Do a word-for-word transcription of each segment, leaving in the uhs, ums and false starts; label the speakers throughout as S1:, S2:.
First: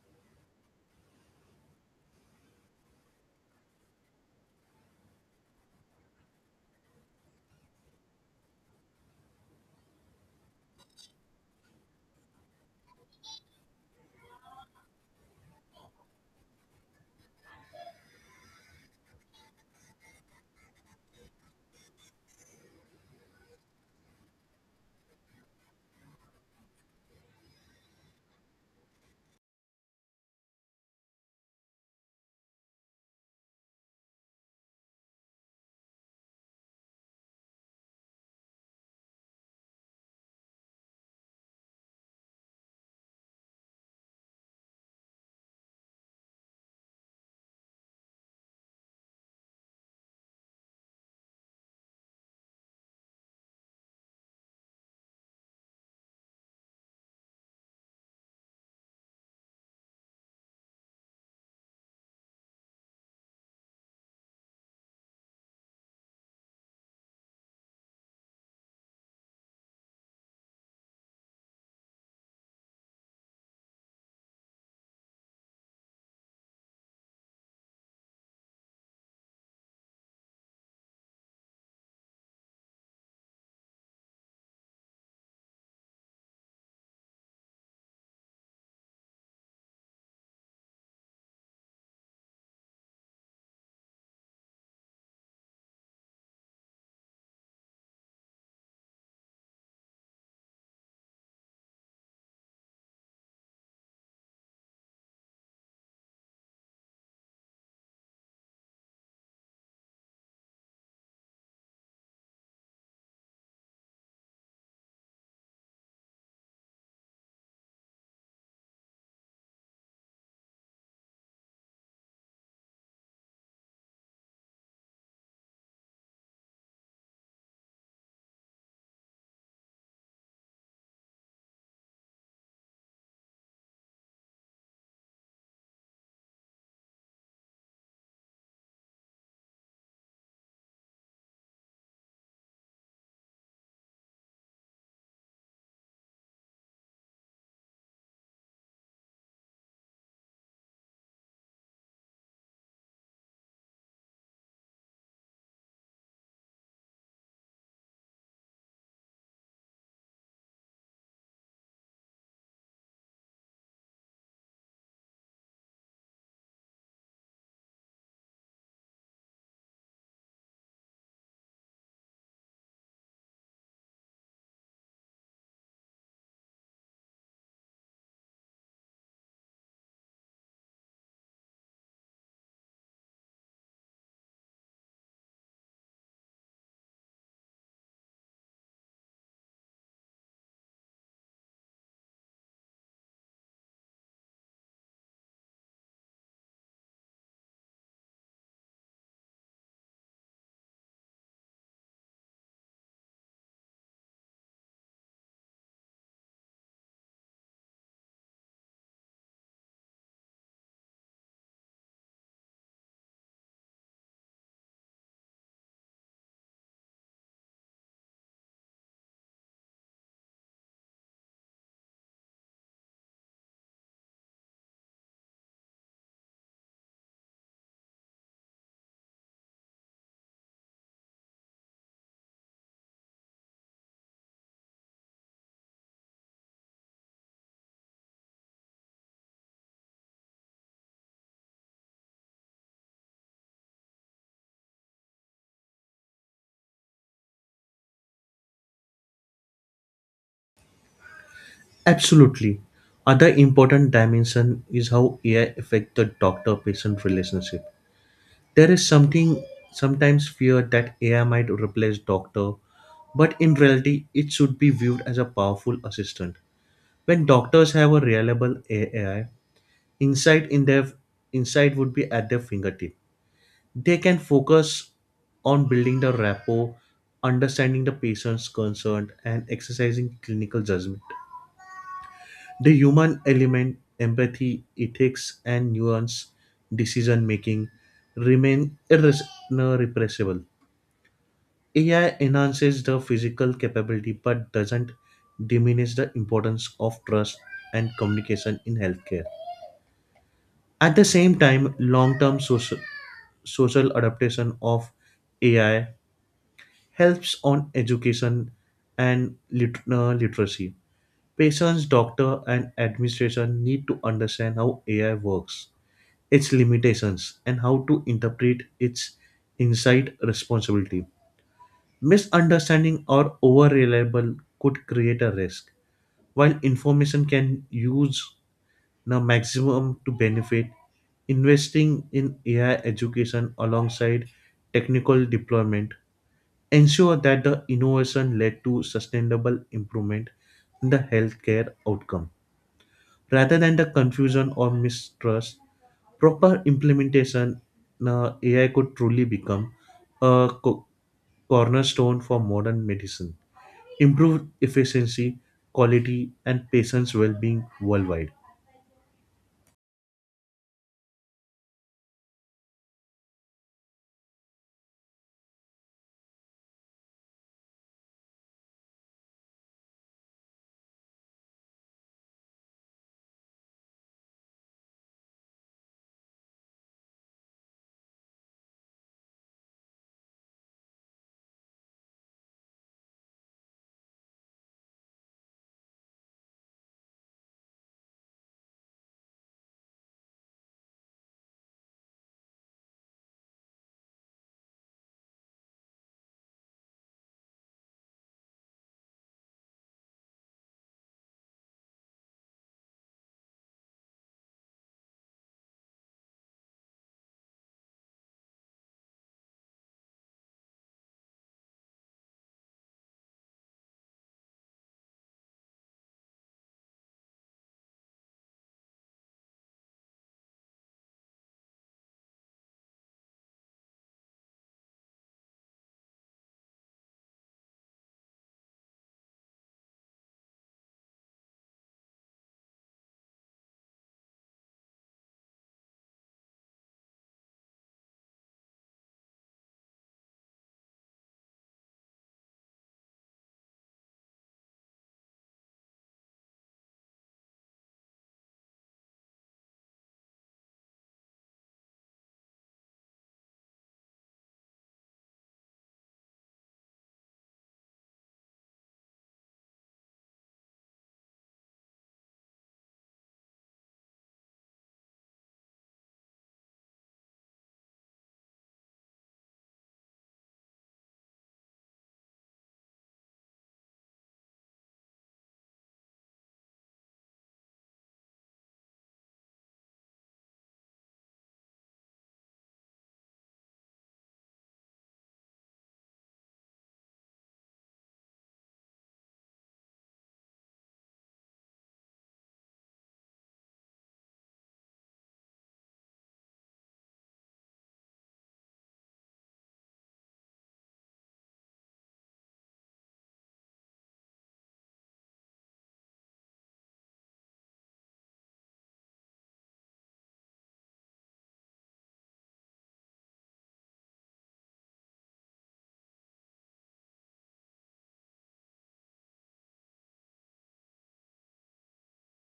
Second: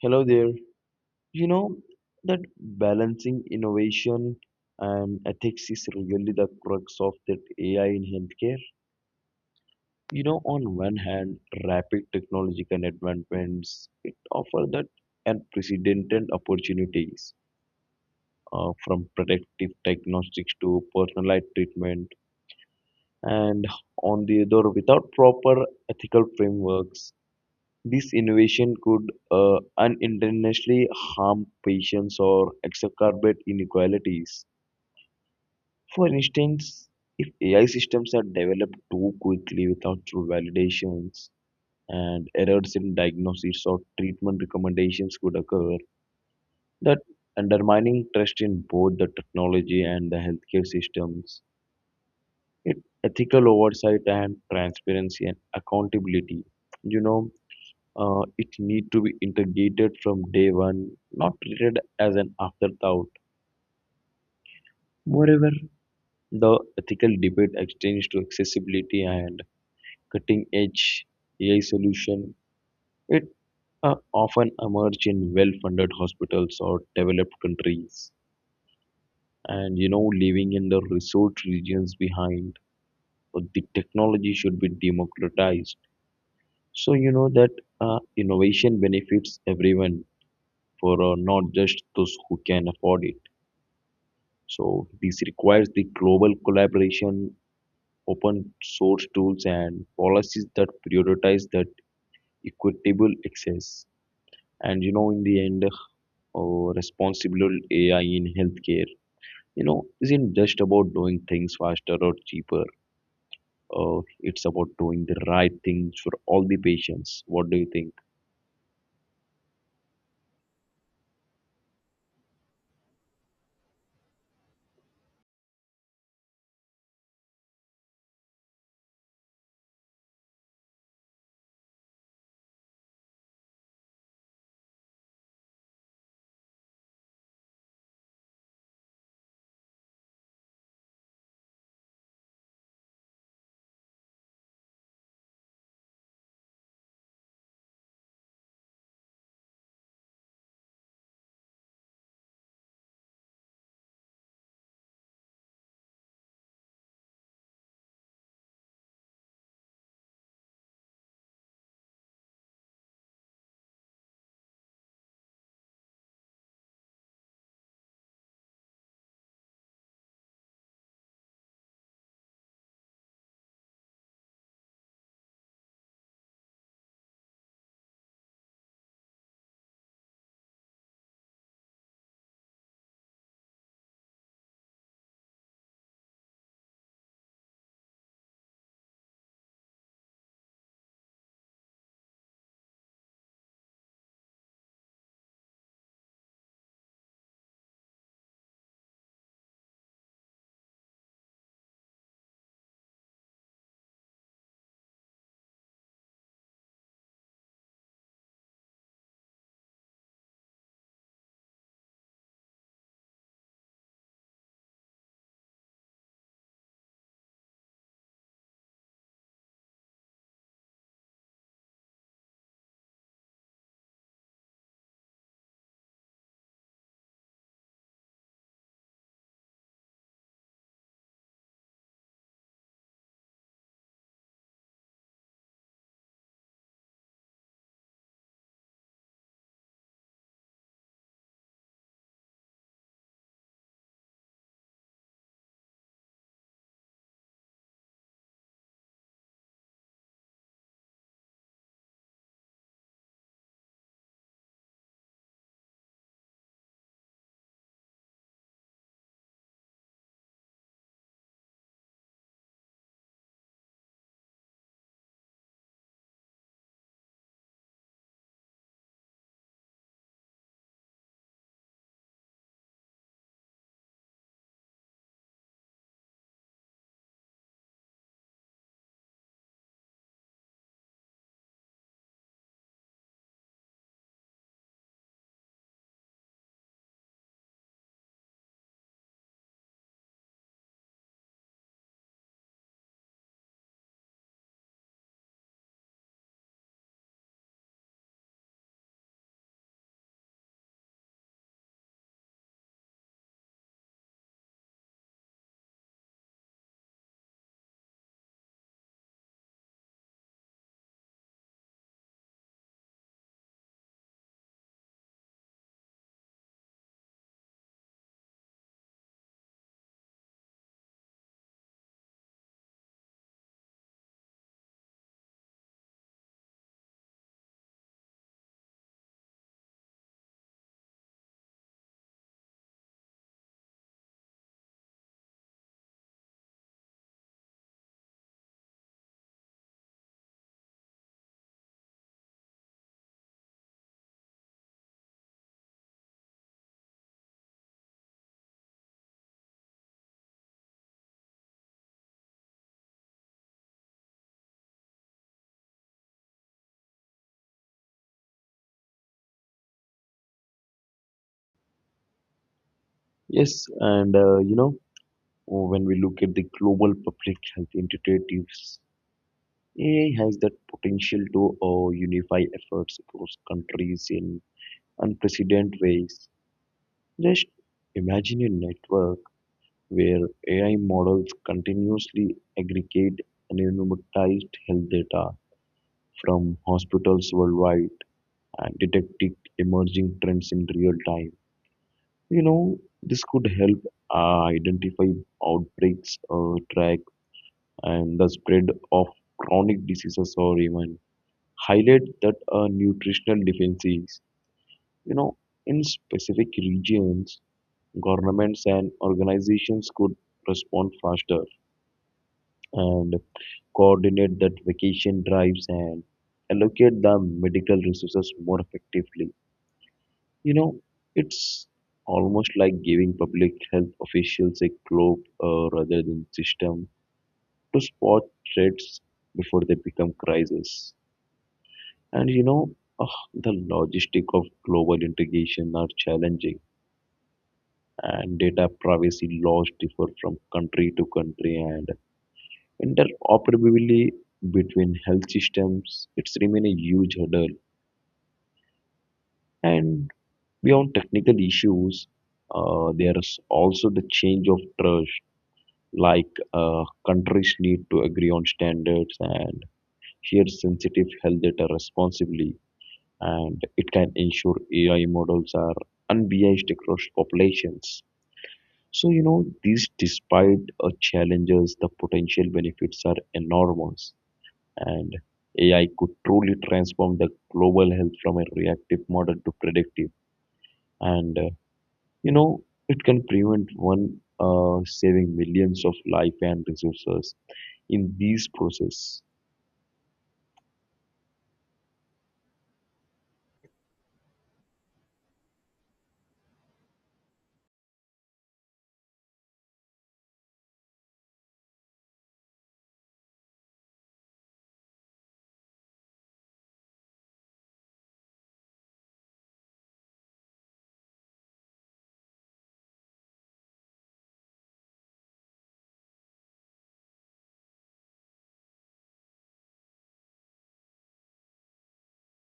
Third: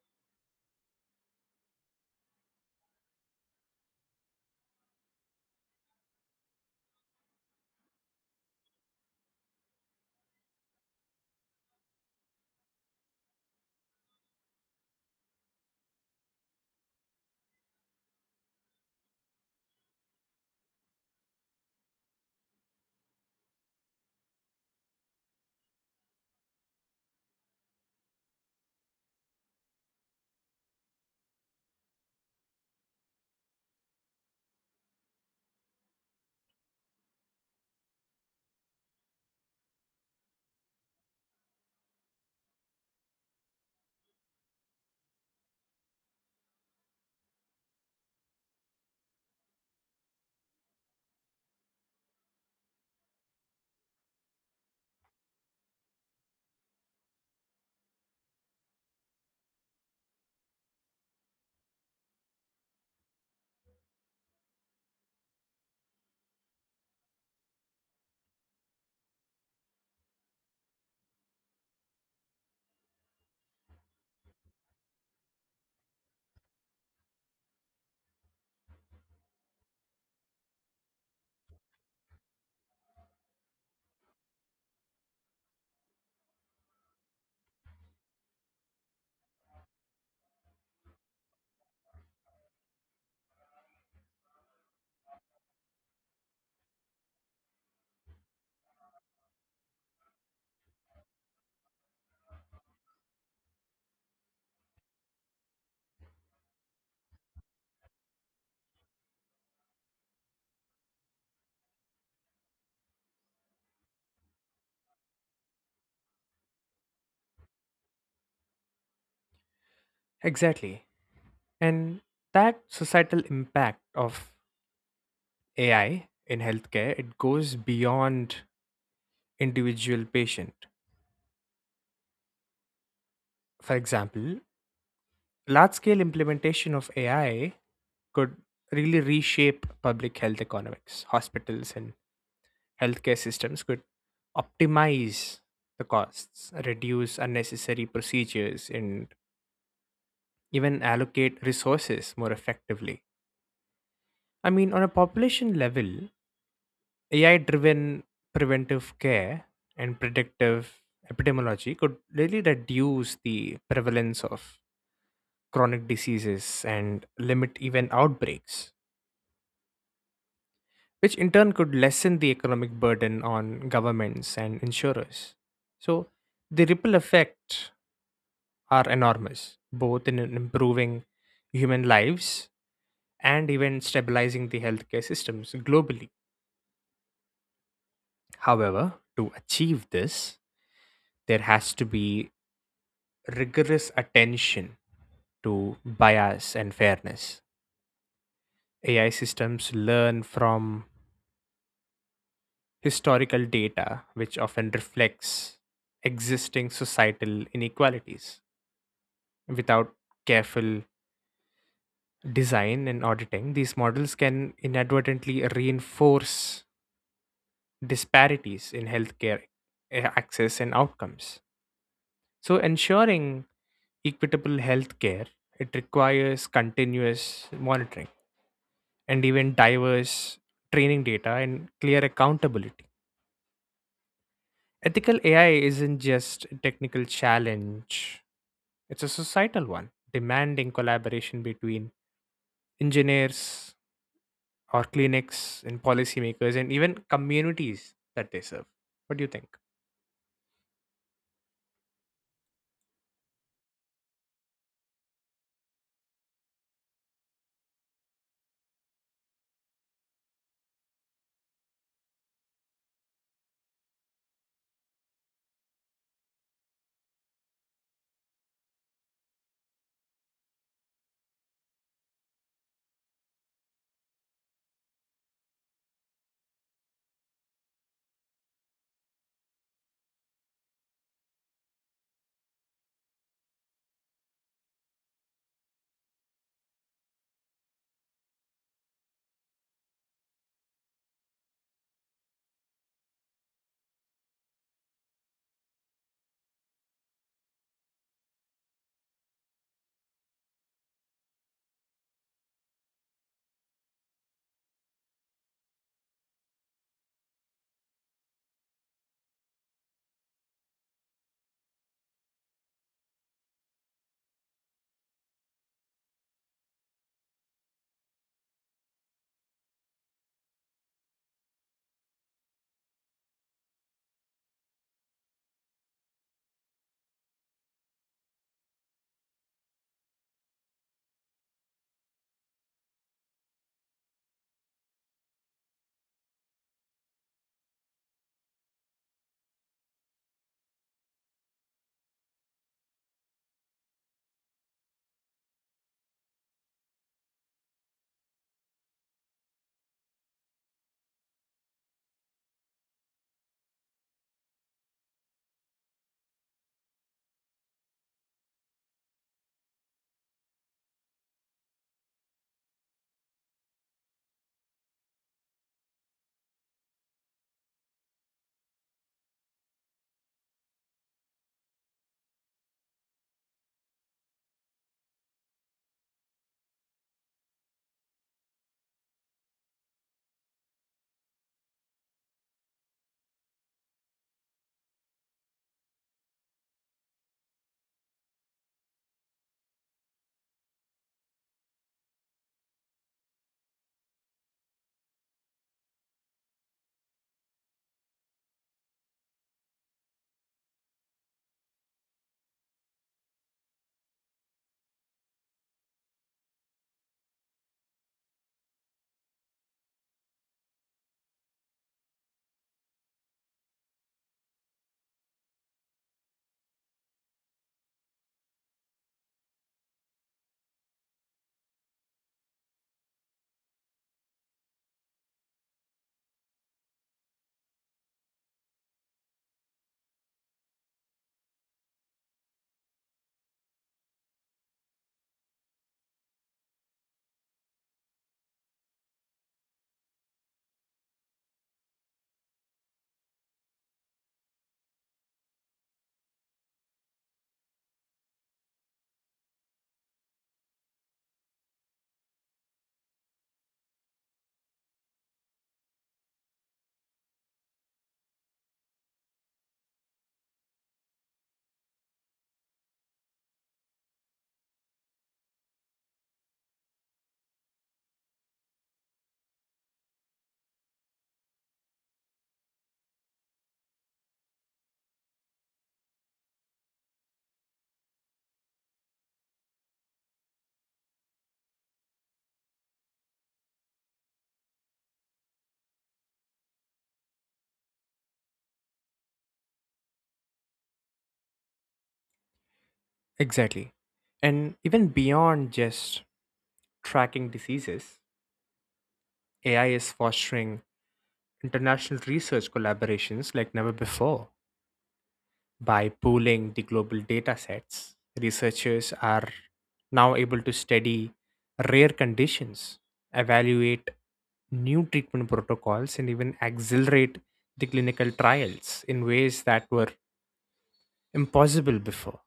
S1: Hello there. You know that balancing innovation and ethics is really the crux of that A I in healthcare. You know, on one hand, rapid technological advancements it offer that unprecedented opportunities, uh, from predictive diagnostics to personalized treatment, and on the other, without proper ethical frameworks, this innovation could uh, unintentionally harm patients or exacerbate inequalities. For instance, if A I systems are developed too quickly without true validations, and errors in diagnosis or treatment recommendations could occur, that undermining trust in both the technology and the healthcare systems. It ethical oversight and transparency and accountability. You know, uh, it need to be integrated from day one, not treated as an afterthought. Moreover, the ethical debate extends to accessibility and cutting-edge A I solution. It uh, often emerge in well-funded hospitals or developed countries, and you know, leaving in the resource regions behind. But the technology should be democratized, so you know that uh, innovation benefits everyone for uh, not just those who can afford it. So this requires the global collaboration, open source tools, and policies that prioritize that equitable access. And you know, in the end, uh, Responsible A I in healthcare, you know, isn't just about doing things faster or cheaper. Uh, it's about doing the right things for all the patients. What do you think?
S2: Exactly. And that societal impact of A I in healthcare, it goes beyond individual patient. For example, large-scale implementation of A I could really reshape public health economics. Hospitals and healthcare systems could optimize the costs, reduce unnecessary procedures, and even allocate resources more effectively. I mean, on a population level, A I-driven preventive care and predictive epidemiology could really reduce the prevalence of chronic diseases and limit even outbreaks, which in turn could lessen the economic burden on governments and insurers. So, the ripple effects are enormous, both in improving human lives and even stabilizing the healthcare systems globally. However, to achieve this, there has to be rigorous attention to bias and fairness. A I systems learn from historical data, which often reflects existing societal inequalities. Without careful design and auditing, these models can inadvertently reinforce disparities in healthcare eh, access and outcomes. So, ensuring equitable healthcare it requires continuous monitoring and even diverse training data and clear accountability. Ethical A I isn't just a technical challenge, it's a societal one, demanding collaboration between engineers or clinics and policymakers and even communities that they serve. What do you think?
S3: Absolutely. Other important dimension is how A I affect the doctor-patient relationship. There is something sometimes fear that A I might replace doctor, but in reality, it should be viewed as a powerful assistant. When doctors have a reliable A I, insight in their insight would be at their fingertip. They can focus on building the rapport, understanding the patient's concern, and exercising clinical judgment. The human element, empathy, ethics, and nuance decision making remain irres- no, A I enhances the physical capability but doesn't diminish the importance of trust and communication in healthcare. At the same time, long term social, social adaptation of A I helps on education and lit- uh, literacy. Patients, doctor, and administration need to understand how A I works, its limitations, and how to interpret its insight responsibility. Misunderstanding or over reliable could create a risk. While information can use the maximum to benefit, investing in A I education alongside technical deployment ensure that the innovation led to sustainable improvement in the healthcare outcome rather than the confusion or mistrust proper implementation, uh, A I could truly become a co- cornerstone for modern medicine, improve efficiency, quality, and patients' well-being worldwide.
S1: Yes, and uh, you know, when we look at the global public health initiatives, A I has the potential to uh, unify efforts across countries in unprecedented ways. Just imagine a network where A I models continuously aggregate anonymized health data from hospitals worldwide and detect emerging trends in real time. You know, this could help uh, identify outbreaks, uh, track, and the spread of chronic diseases or even highlight that uh, nutritional deficiencies, you know, in specific regions, governments and organizations could respond faster and coordinate that vacation drives and allocate the medical resources more effectively. You know, it's almost like giving public health officials a globe uh, rather than system to spot threats before they become crises. And you know, ugh, The logistic of global integration are challenging, and data privacy laws differ from country to country, and interoperability between health systems it's remain a huge hurdle. And beyond technical issues, uh, there is also the change of trust. Like uh, countries need to agree on standards and share sensitive health data responsibly and it can ensure A I models are unbiased across populations. So, you know, these despite uh, challenges, the potential benefits are enormous, and A I could truly transform the global health from a reactive model to predictive. And, uh, you know, it can prevent one uh, saving millions of life and resources in these process.
S2: Exactly. And even beyond just tracking diseases, A I is fostering international research collaborations like never before. By pooling the global data sets, researchers are now able to study rare conditions, evaluate new treatment protocols, and even accelerate the clinical trials in ways that were impossible before.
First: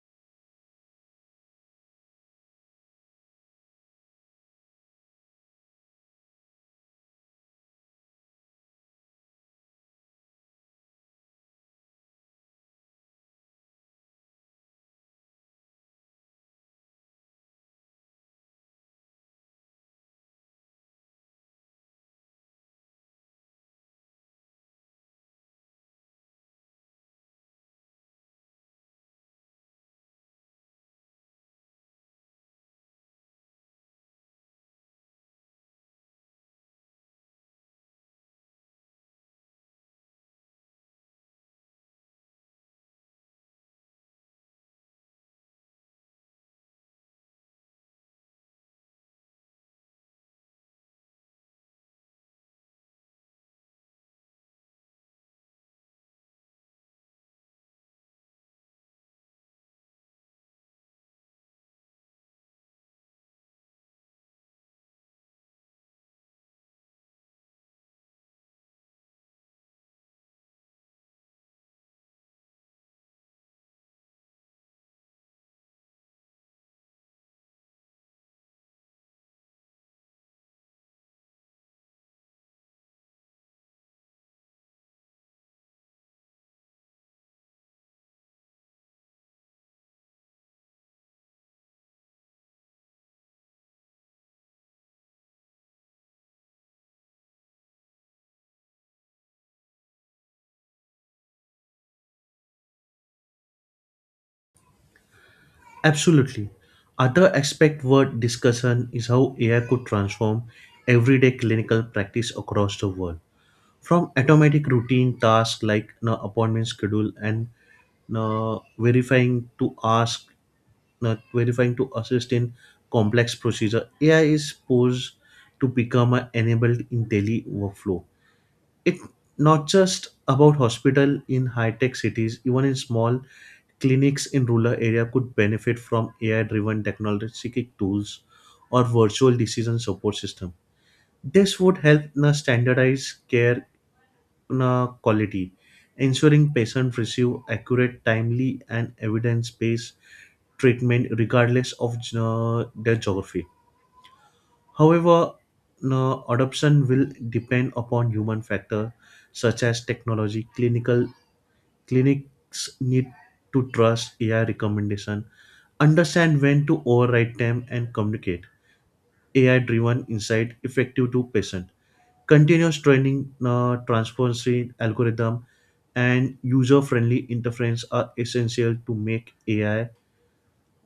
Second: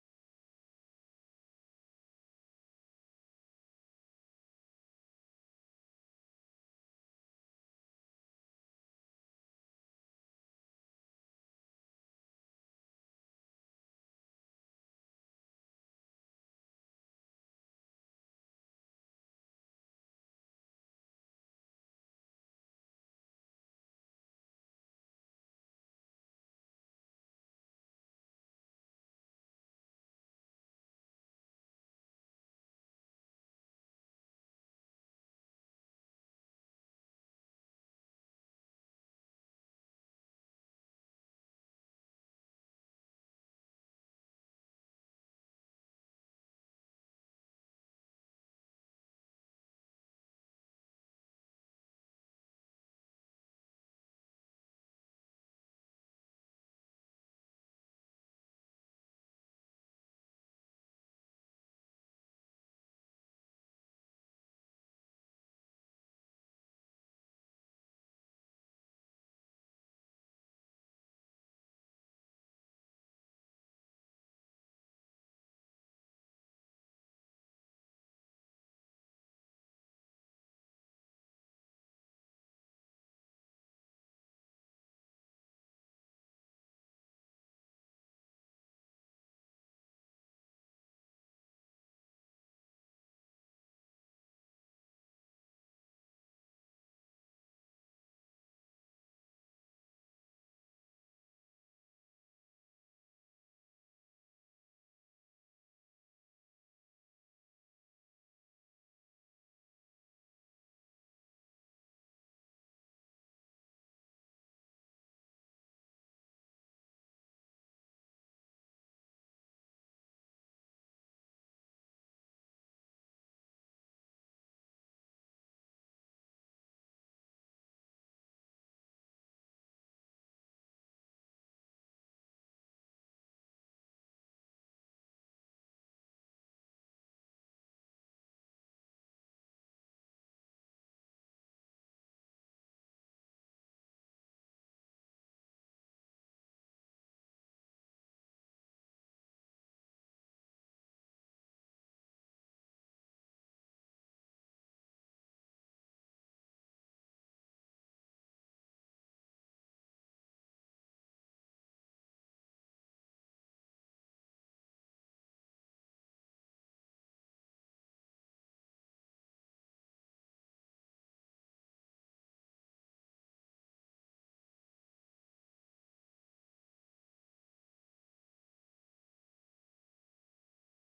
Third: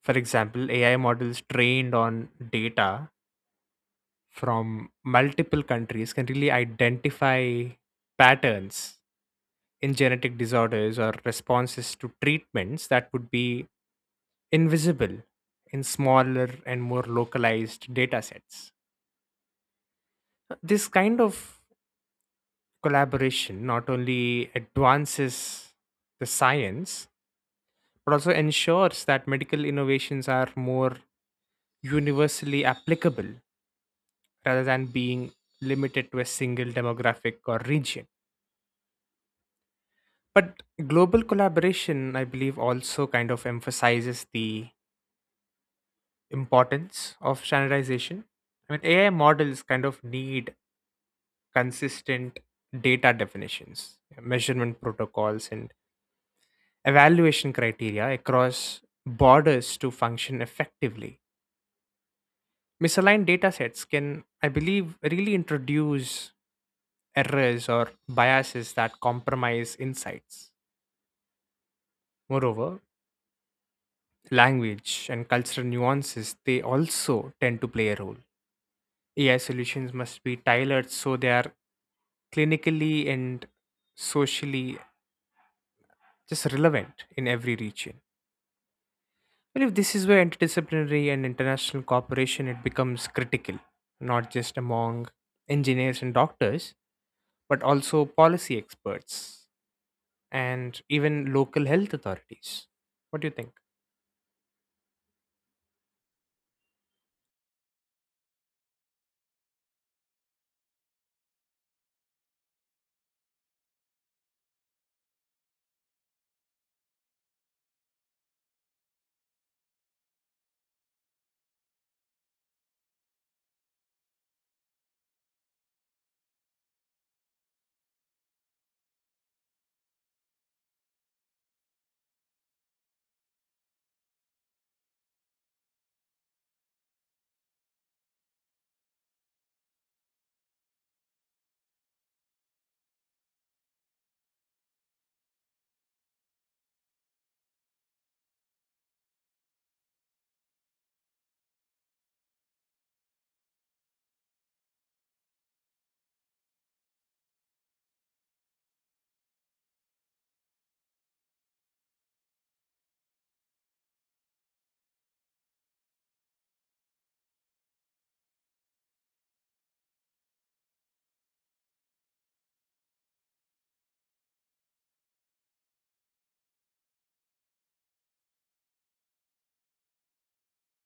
S2: For example, A I models trained on data from multiple countries can really identify patterns in genetic disorders or responses to treatments that would be invisible in smaller and more localized data sets. This kind of collaboration not only advances the science, but also ensures that medical innovations are more universally applicable rather than being limited to a single demographic or region. But global collaboration, I believe, also kind of emphasizes the importance of standardization. I mean, A I models kind of need consistent data definitions, measurement protocols, and evaluation criteria across borders to function effectively. Misaligned data sets can, I believe, really introduce errors or biases that compromise insights. Moreover, language and cultural nuances they also tend to play a role. A I solutions must be tailored so they are clinically and socially just relevant in every region. Well, if this is where interdisciplinary and international cooperation it becomes critical, not just among engineers and doctors, but also policy experts and even local health authorities. What do you think?
S3: Absolutely. Other aspect worth discussion is how A I could transform everyday clinical practice across the world. From automatic routine tasks like you know, appointment schedule and uh, verifying to ask uh, verifying to assist in complex procedure. A I is posed to become an enabled in daily workflow. It not just about hospital in high-tech cities, even in small clinics in rural area could benefit from A I-driven technological tools or virtual decision support system. This would help na standardize care uh, quality, ensuring patients receive accurate, timely, and evidence-based treatment regardless of uh, their geography. However, no, adoption will depend upon human factor such as technology. Clinical Clinics need to trust A I recommendation, understand when to override them, and communicate A I-driven insight effective to patient continuous training, uh, transparency algorithm and user-friendly interference are essential to make A I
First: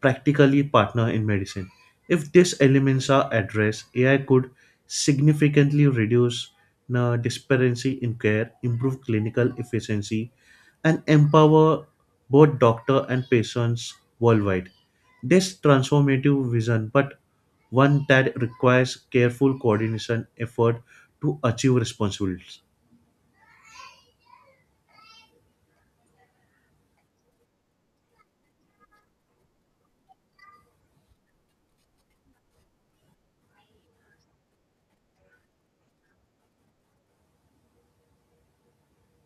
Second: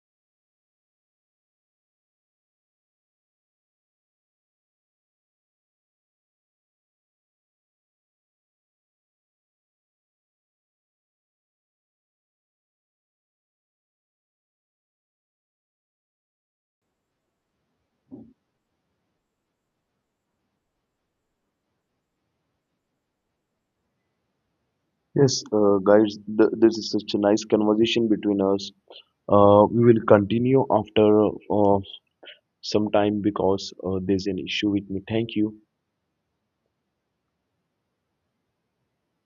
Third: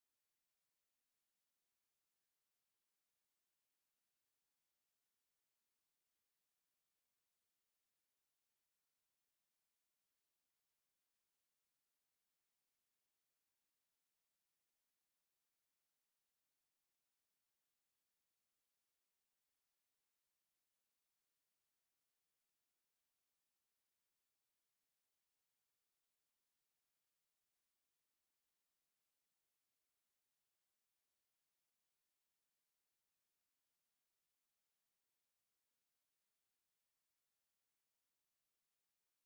S3: practically partner in medicine. If these elements are addressed, A I could significantly reduce uh, disparity in care, improve clinical efficiency, and empower both doctor and patients worldwide. This transformative vision, but one that requires careful coordination effort to achieve responsibilities.
S1: Yes, uh, guys, th this is such a nice conversation between us. Uh, we will continue after uh, some time because uh, there's an issue with me. Thank you.